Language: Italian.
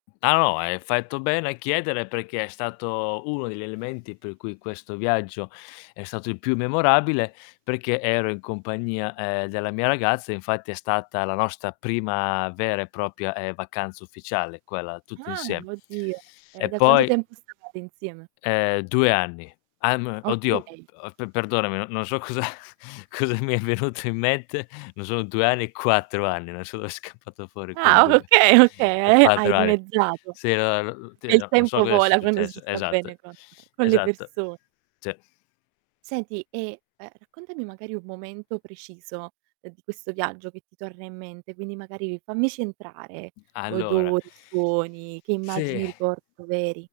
Ah no, hai fatto bene a chiedere perché è stato uno degli elementi per cui questo viaggio è stato il più memorabile, perché ero in compagnia, ehm, della mia ragazza, infatti è stata la nostra prima vera e propria, ehm, vacanza ufficiale quella tutti Ah insiem oddio, e e da quanto poi tempo stavate insieme? Eh, 2 anni. Ah m oddio, Okay. uhm, p pe perdonami n non so cosa cosa mi è venuto in mente, non sono 2 anni, 4 anni, non so dov'è scappato fuori quel Ah 2. okay, okay e hai 4 anni. dimezzato. Sì, no, n ti E il no non so tempo cosa sia vola quando si successo. sta bene Esatto, con con le esatto. perso Sì. Senti e, ehm, raccontami magari un momento preciso di questo viaggio che ti torna in mente, quindi magari fammici entrare: Allora odori, suoni, che immagini Sì. ricordo veri.